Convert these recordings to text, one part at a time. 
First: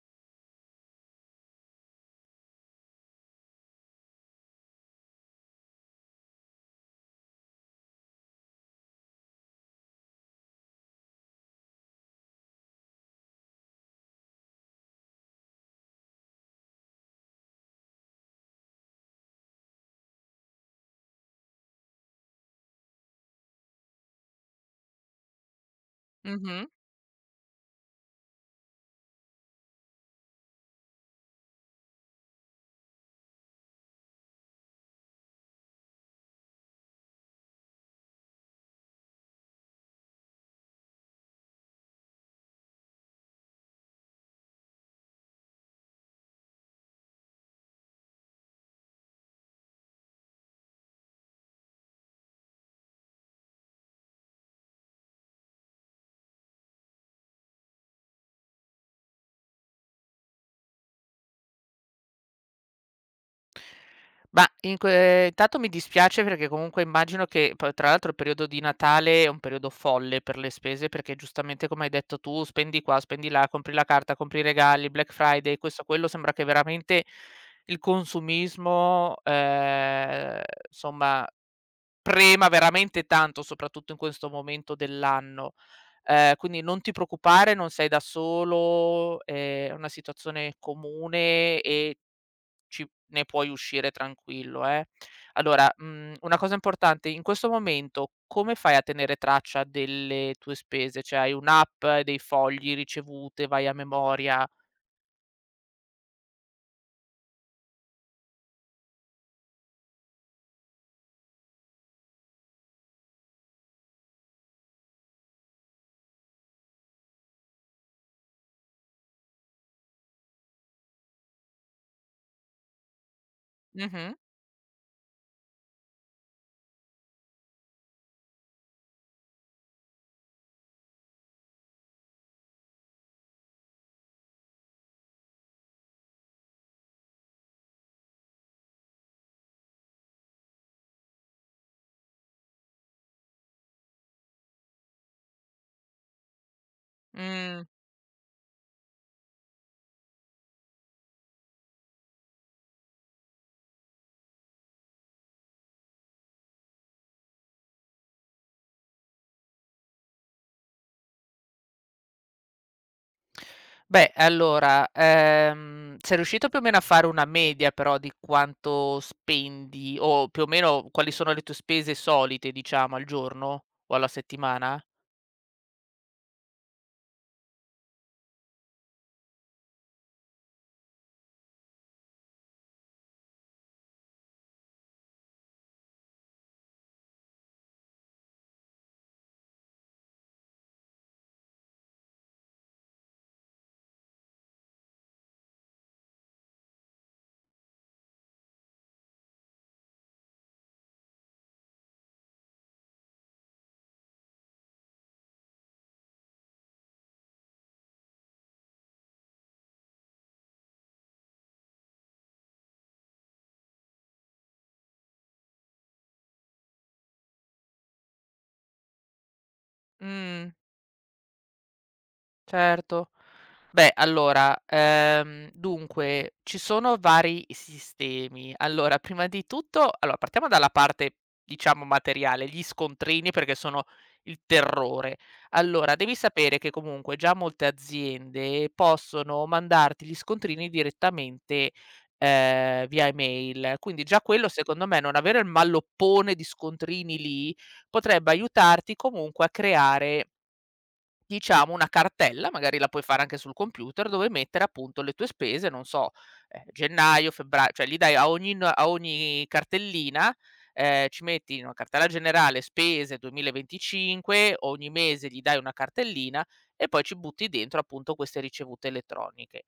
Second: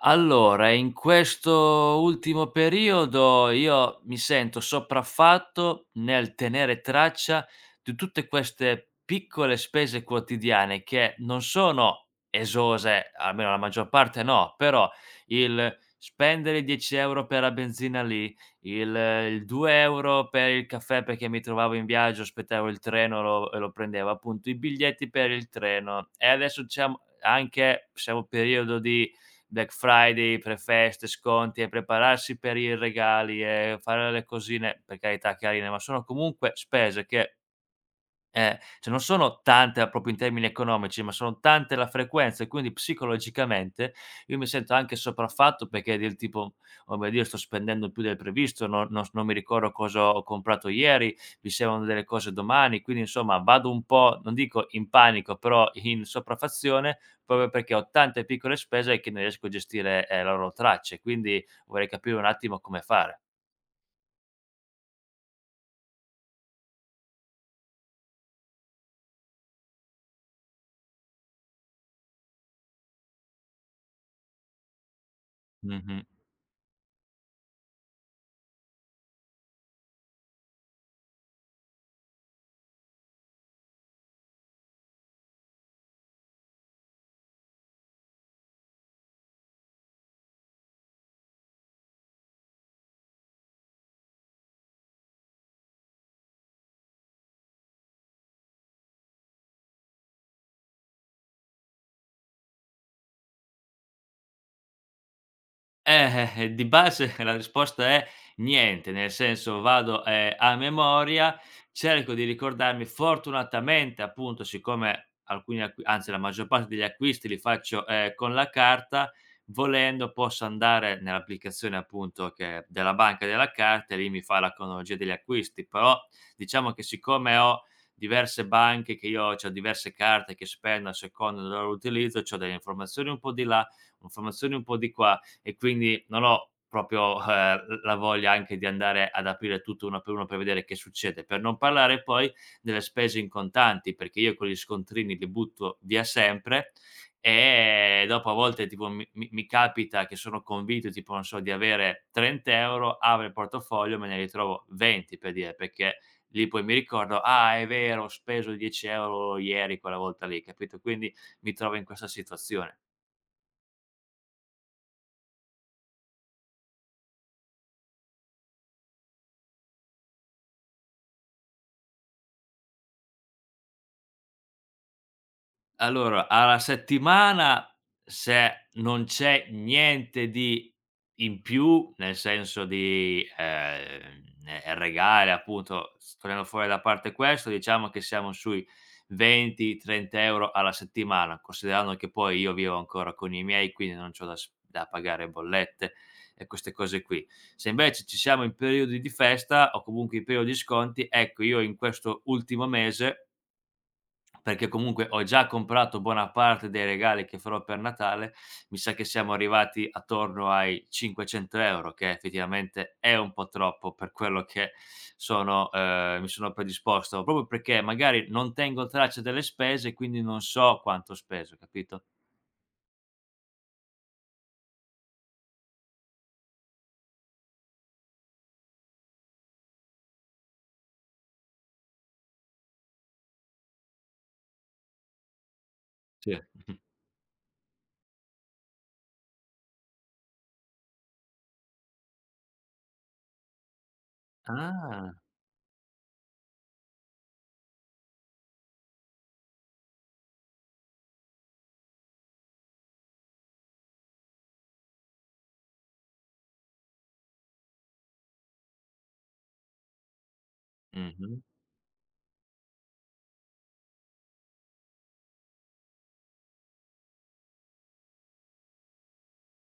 Allora, in questo ultimo periodo io mi sento sopraffatto nel tenere traccia di tutte queste piccole spese quotidiane che non sono esose, almeno la maggior parte no, però il spendere 10 € per la benzina lì, il 2 € per il caffè perché mi trovavo in viaggio, aspettavo il treno e lo prendevo, appunto i biglietti per il treno e adesso Mh-mh. c'è anche, siamo in periodo di Black Friday, pre-feste, sconti e prepararsi per i regali e fare le cosine, per carità, carine, ma sono comunque spese che cioè non sono tante a proprio in termini economici, ma sono tante la frequenza e quindi psicologicamente io mi sento anche sopraffatto perché del tipo: "Oh mio Dio, sto spendendo più del previsto, non mi ricordo cosa ho comprato ieri, mi servono delle cose domani", quindi insomma vado un po', non dico in panico, però in sopraffazione, proprio perché ho tante piccole spese che non riesco a gestire, la loro traccia e quindi vorrei capire un attimo come fare. Ma in que intanto mi dispiace perché comunque immagino che poi tra l'altro il periodo di Natale è un periodo folle per le spese, perché giustamente come hai detto tu, spendi qua, spendi là, compri la carta, compri i regali, Black Friday, questo, quello, Mh-mh. sembra che veramente il consumismo, somma prema veramente tanto, soprattutto in questo momento dell'anno. Quindi non ti preoccupare, non sei da solo, è una situazione comune e ci ne puoi uscire tranquillo, eh. Allora, una cosa importante: in questo momento come fai a tenere traccia delle tue spese? Cioè hai un'app, hai dei fogli, ricevute, vai a memoria? Di base la risposta è niente, nel senso vado, a memoria, cerco di ricordarmi fortunatamente appunto siccome alcuni acqui anzi la maggior parte degli acquisti li faccio, con la carta, volendo posso andare nell'applicazione appunto che della banca della carta e lì Mh-mh. mi fa la cronologia degli acquisti, però diciamo che siccome ho diverse banche che io c'ho diverse carte che spendo a seconda del loro utilizzo, c'ho delle informazioni un po' di là, informazioni un po' di qua, e quindi non ho proprio, la voglia anche di andare ad aprire tutto uno per vedere che succede. Per non parlare poi delle spese in contanti, perché io quegli scontrini li butto via sempre Mh. e dopo a volte tipo mi capita che sono convinto tipo, non so, di avere 30 €, apro il portafoglio, me ne ritrovo 20 per dire, perché lì poi mi ricordo: "Ah è vero, ho speso 10 € ieri quella volta lì", capito? Quindi mi trovo in questa situazione. Beh, allora, sei riuscito più o meno a fare una media però di quanto spendi o più o meno quali sono le tue spese solite, diciamo, al giorno o alla settimana? Allora, alla settimana se non c'è niente di in più, nel senso di, regali appunto, s togliendo fuori da parte questo, diciamo che siamo sui 20, 30 € alla settimana, considerando che poi io vivo ancora con i miei, quindi non c'ho da s da pagare bollette e queste cose qui. Se invece ci siamo in periodi di festa o comunque in periodo di sconti, ecco io in questo ultimo mese perché comunque ho già comprato buona parte dei regali che farò per Natale, mi sa che siamo arrivati attorno ai 500 € che effettivamente è un po' troppo per quello che sono mi sono predisposto, proprio perché magari non tengo traccia delle spese, quindi non Mh, so quanto ho speso, capito? certo. Beh, allora, dunque, ci sono vari sistemi. Allora, prima di tutto, allora, partiamo dalla parte, diciamo, materiale, gli scontrini, perché sono il terrore. Allora, devi Sì. sapere che comunque già molte aziende possono mandarti gli scontrini direttamente, via email. Quindi già quello, secondo me, Ah. non avere il malloppone di scontrini lì, potrebbe aiutarti comunque a creare diciamo una cartella, magari la puoi fare anche sul computer, dove mettere appunto le tue spese, non so, gennaio, febbra cioè gli dai a ogni n a ogni cartellina, ci Mh-mh. metti in una cartella generale spese 2025, ogni mese gli dai una cartellina e poi ci butti dentro appunto queste ricevute elettroniche.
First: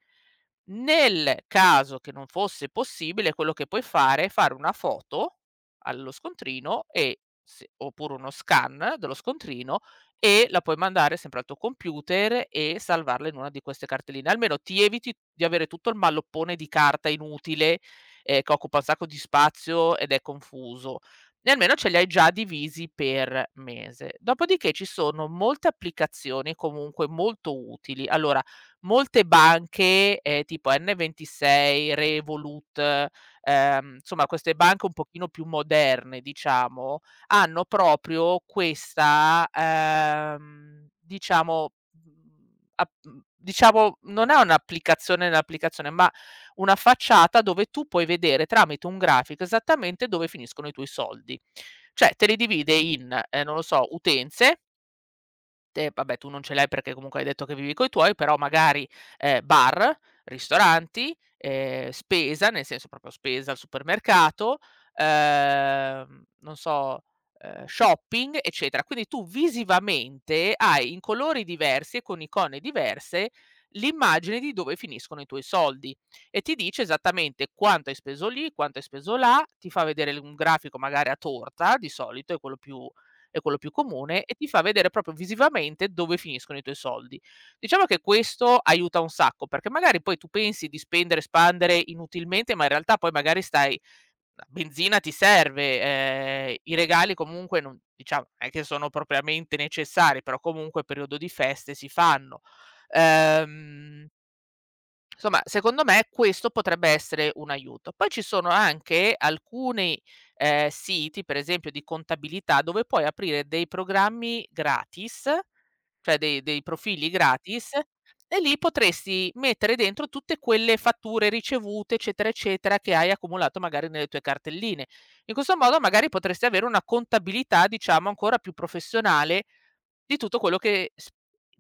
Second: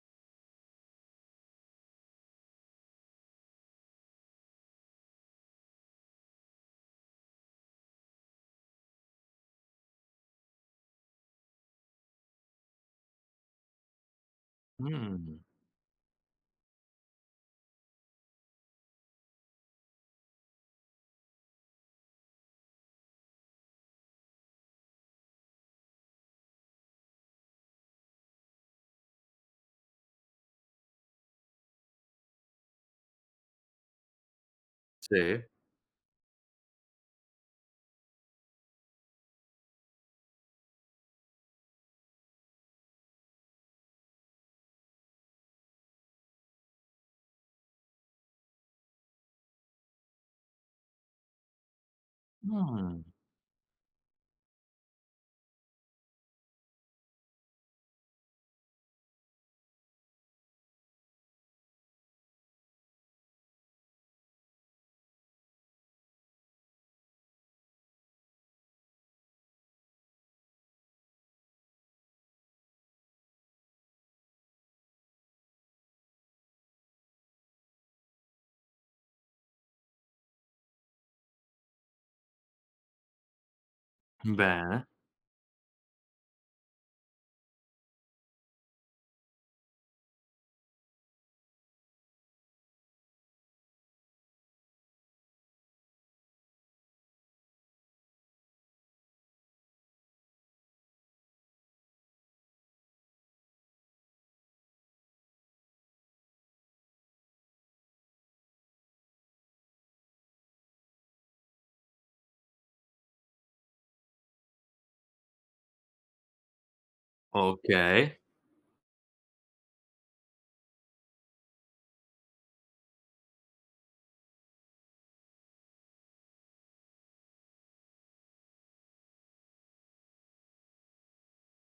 Nel caso che non fosse possibile, quello che puoi fare è fare una foto allo scontrino e se oppure uno scan dello scontrino e la puoi mandare sempre al tuo computer e salvarla in una di queste cartelline. Almeno ti eviti Mh. di avere tutto il malloppone di carta inutile, che occupa un sacco di spazio ed è confuso, e almeno ce li hai già divisi per mese. Dopodiché ci sono molte applicazioni comunque molto utili. Allora, molte banche, tipo N26, Revolut, insomma queste banche un pochino Sì. più moderne diciamo, hanno proprio questa, diciamo, diciamo non è un'applicazione nell'applicazione, ma una facciata dove tu puoi vedere tramite un grafico esattamente dove finiscono i tuoi soldi. Cioè te li divide Mh. in, non lo so, utenze. Te vabbè, tu non ce l'hai perché comunque hai detto che vivi coi tuoi, però magari, bar, ristoranti, spesa, nel senso proprio spesa al supermercato, non so, shopping, eccetera. Quindi tu visivamente hai in colori diversi e con icone diverse l'immagine di dove finiscono i tuoi soldi e ti dice esattamente quanto hai speso lì, quanto hai speso là, ti fa vedere l un grafico magari a torta di solito, è quello più comune, e ti fa Bene, vedere proprio visivamente dove finiscono i tuoi soldi. Diciamo che questo aiuta un sacco, perché magari poi tu pensi di spendere, spandere inutilmente, ma in realtà poi magari stai la benzina ti serve, i regali comunque non diciamo, non è che sono propriamente necessari, però comunque periodo di feste si fanno. Ehm Insomma, secondo me questo potrebbe essere un aiuto. Poi ci sono anche alcuni, siti, per esempio di contabilità, dove puoi aprire dei programmi gratis, cioè dei profili gratis, okay. e lì potresti mettere dentro tutte quelle fatture ricevute, eccetera, eccetera, che hai accumulato magari nelle tue cartelline. In questo modo magari potresti avere una contabilità, diciamo, ancora più professionale di tutto quello che s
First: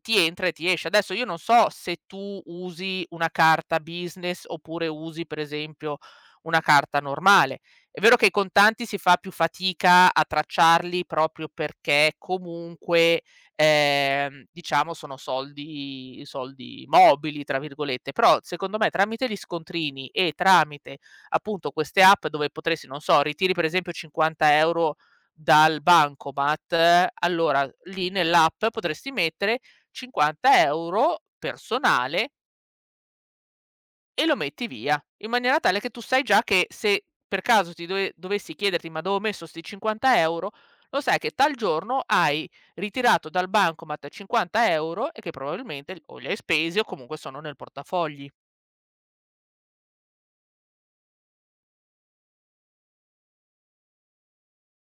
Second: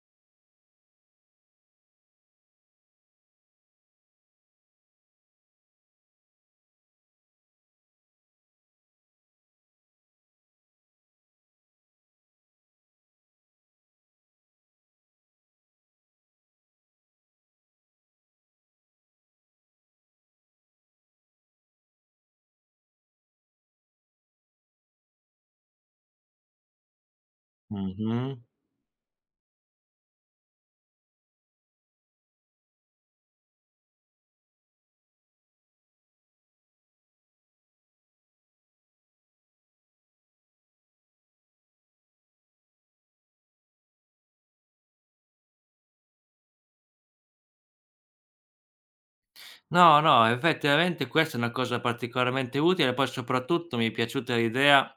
ti entra e ti esce. Adesso io non so se tu usi una carta business oppure usi per esempio una carta normale. È vero che i contanti si fa più fatica a tracciarli proprio perché comunque, diciamo sono soldi "mobili" tra virgolette, però secondo me tramite gli scontrini e tramite appunto queste app dove potresti, non so, ritiri per esempio 50 € dal bancomat, allora lì Mh-mh. nell'app potresti mettere 50 € personale e lo metti via, in maniera tale che tu sai già che se per caso ti dove dovessi chiederti: "Ma dove ho messo sti 50 €", lo sai che tal giorno hai ritirato dal bancomat 50 € e che probabilmente o li hai spesi o comunque sono nel portafogli. No, no, effettivamente questa è una cosa particolarmente utile, poi soprattutto mi è piaciuta l'idea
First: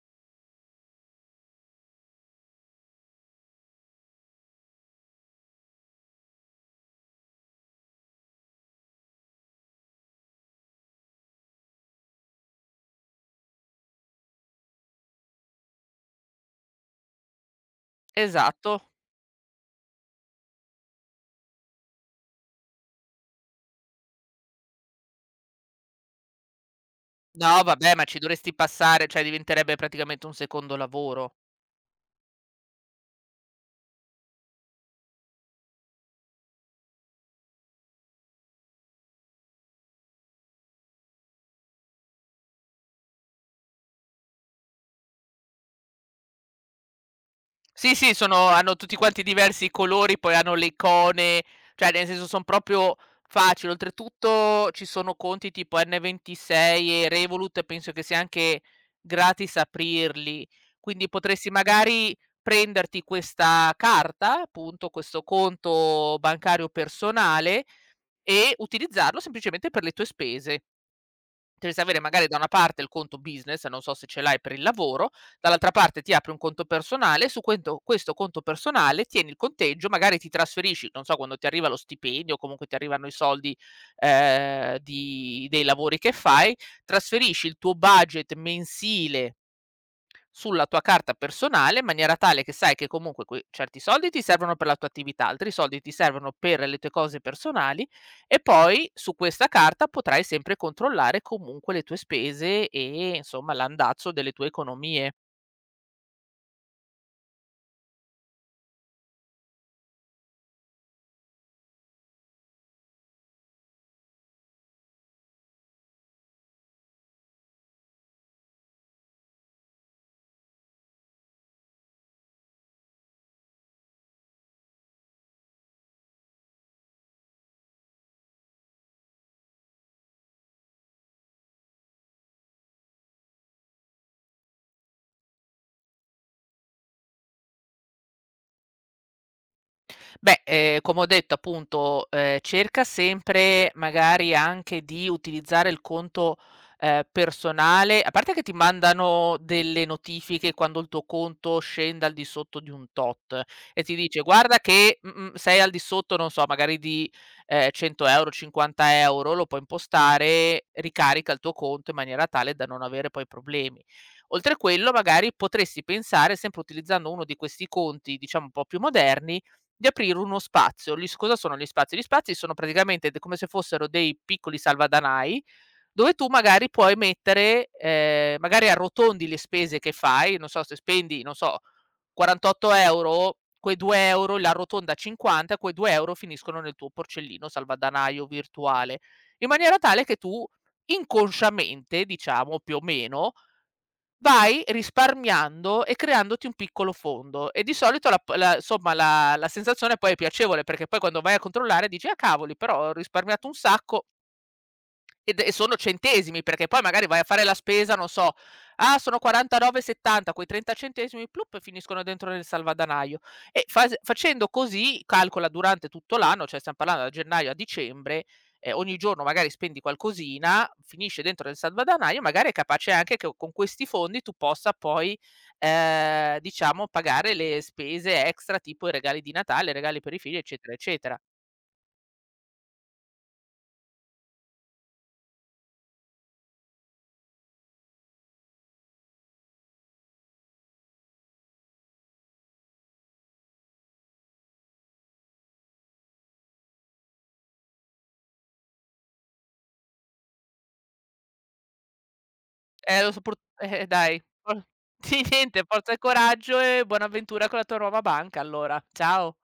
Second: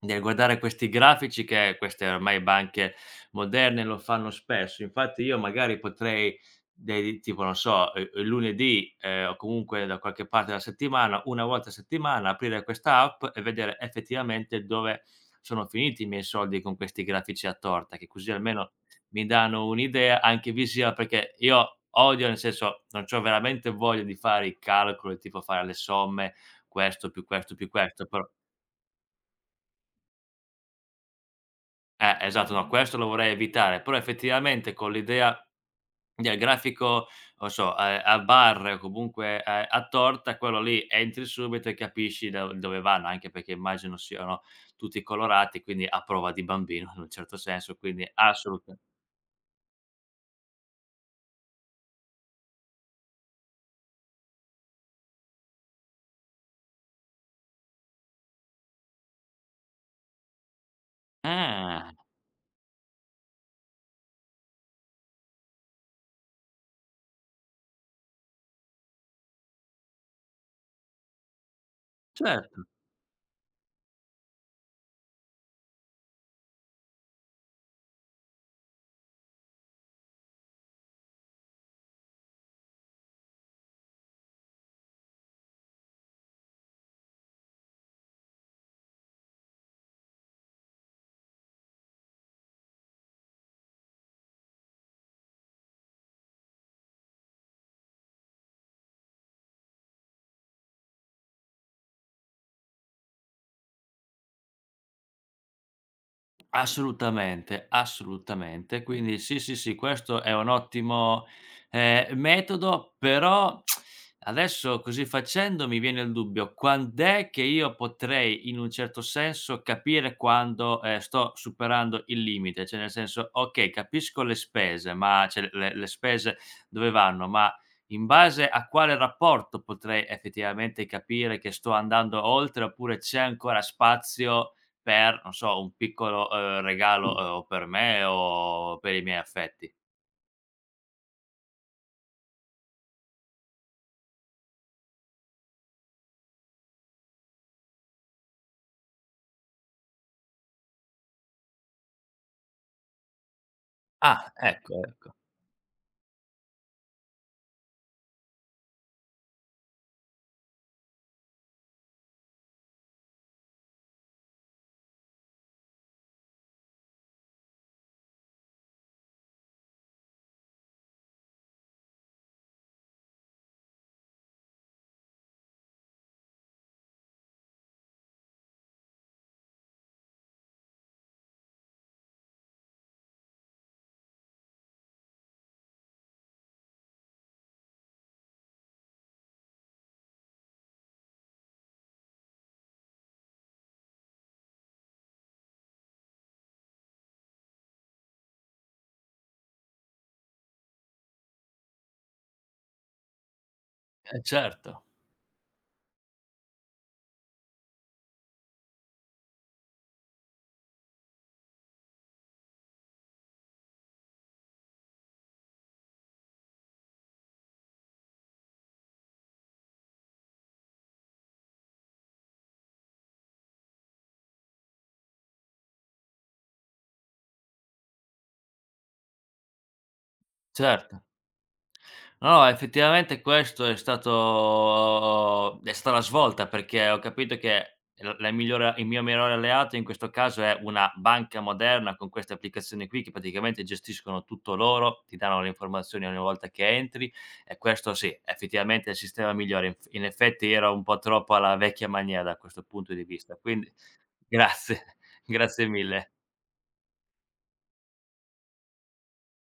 nel guardare questi grafici che queste ormai banche moderne lo fanno spesso. Infatti io magari potrei dei tipo non so, il lunedì, o comunque da qualche parte della settimana, 1 volta a settimana aprire questa app e vedere effettivamente dove sono finiti i miei soldi con questi grafici a torta, che così almeno Esatto. mi danno un'idea anche visiva, perché io odio, nel senso, non c'ho veramente voglia di fare i calcoli, tipo fare le somme, questo più questo No più vabbè, ma questo, ci però. dovresti passare, cioè diventerebbe praticamente un secondo lavoro. Esatto, no, questo lo vorrei evitare, però effettivamente con l'idea del grafico, non so, a barre o comunque, a torta, quello lì entri subito e capisci do dove vanno, anche perché immagino siano tutti colorati, quindi a prova di bambino in un certo senso, Sì, quindi sì, sono hanno assolutame tutti quanti diversi colori, poi hanno le icone, cioè nel senso son proprio facili. Oltretutto ci sono conti tipo N26 e Revolut, e penso che sia anche gratis aprirli. Quindi potresti ah, magari prenderti questa carta, appunto questo conto bancario personale e utilizzarlo semplicemente per le tue spese. Devi avere magari da una cer parte il conto business, non so se ce l'hai per il lavoro, dall'altra parte ti apri un conto personale, su quento questo conto personale tieni il conteggio, magari ti trasferisci, non so, quando ti arriva lo stipendio, o comunque ti arrivano i soldi, di dei lavori che fai, trasferisci il tuo budget mensile sulla tua carta personale in maniera tale che sai che comunque que certi soldi ti servono per la tua attività, altri soldi ti servono per le tue cose personali e poi su questa carta potrai sempre controllare comunque le tue spese e insomma l'andazzo delle tue economie. Assolutamente, assolutamente. Quindi sì, sì, sì, questo è un ottimo, metodo, però adesso così facendo mi viene il dubbio: quand'è che io potrei, in un certo senso, capire quando, sto superando il limite? Cioè nel senso: okay, capisco le spese, ma cioè le spese dove vanno, ma in base a quale rapporto potrei effettivamente capire che sto andando oltre, oppure c'è ancora spazio per, non so, un piccolo, regalo, o per me o per i miei affetti. Beh, come ho detto appunto, cerca sempre magari anche di utilizzare il conto, personale a parte che ti mandano delle notifiche quando il tuo conto scende al di sotto di un tot e ti dice: Ah, "Guarda ecco, che, ecco. mh-mh, sei al di sotto", non so, magari di, 100 €, 50 €, lo puoi impostare, ricarica il tuo conto in maniera tale da non avere poi problemi. Oltre a quello, magari potresti pensare, sempre utilizzando uno di questi conti, diciamo un po' più moderni, di aprire uno spazio. Gli s cosa sono gli spazi? Gli spazi sono praticamente d come se fossero dei piccoli salvadanai, dove tu magari puoi mettere magari arrotondi le spese che fai, non so, se spendi, non so, 48 €, quei 2 € li arrotondi a 50, quei 2 € finiscono nel tuo porcellino salvadanaio virtuale, in maniera tale che tu inconsciamente, diciamo più o meno, vai risparmiando e creandoti un piccolo fondo e di solito la somma la la sensazione poi è piacevole, perché poi quando vai a controllare dici: "Ah cavoli, però ho risparmiato un sacco, Eh certo, ed e sono centesimi", perché poi magari vai a fare la spesa, non so: "Ah, sono 49,70", quei 30 centesimi plup finiscono dentro nel salvadanaio. E fas facendo così, calcola durante tutto l'anno, cioè stiam parlando da gennaio a dicembre, ogni giorno magari spendi qualcosina, finisce dentro nel salvadanaio, magari è capace anche che con questi fondi tu possa poi, diciamo pagare le spese extra, tipo i regali di Natale, i regali per i figli, eccetera, certo. eccetera. No, no, effettivamente questo è stato è stata la svolta perché ho capito che l la migliore il mio migliore alleato in questo caso è una banca moderna con queste applicazioni qui che praticamente gestiscono tutto loro, ti danno le informazioni ogni volta che entri e questo sì, effettivamente è il sistema migliore. In effetti era un po' troppo alla vecchia maniera da questo punto di Lo so pur vista, quindi. Dai. For Grazie, Sì niente, grazie forza e mille. coraggio e buona avventura con la tua nuova banca allora. Ciao.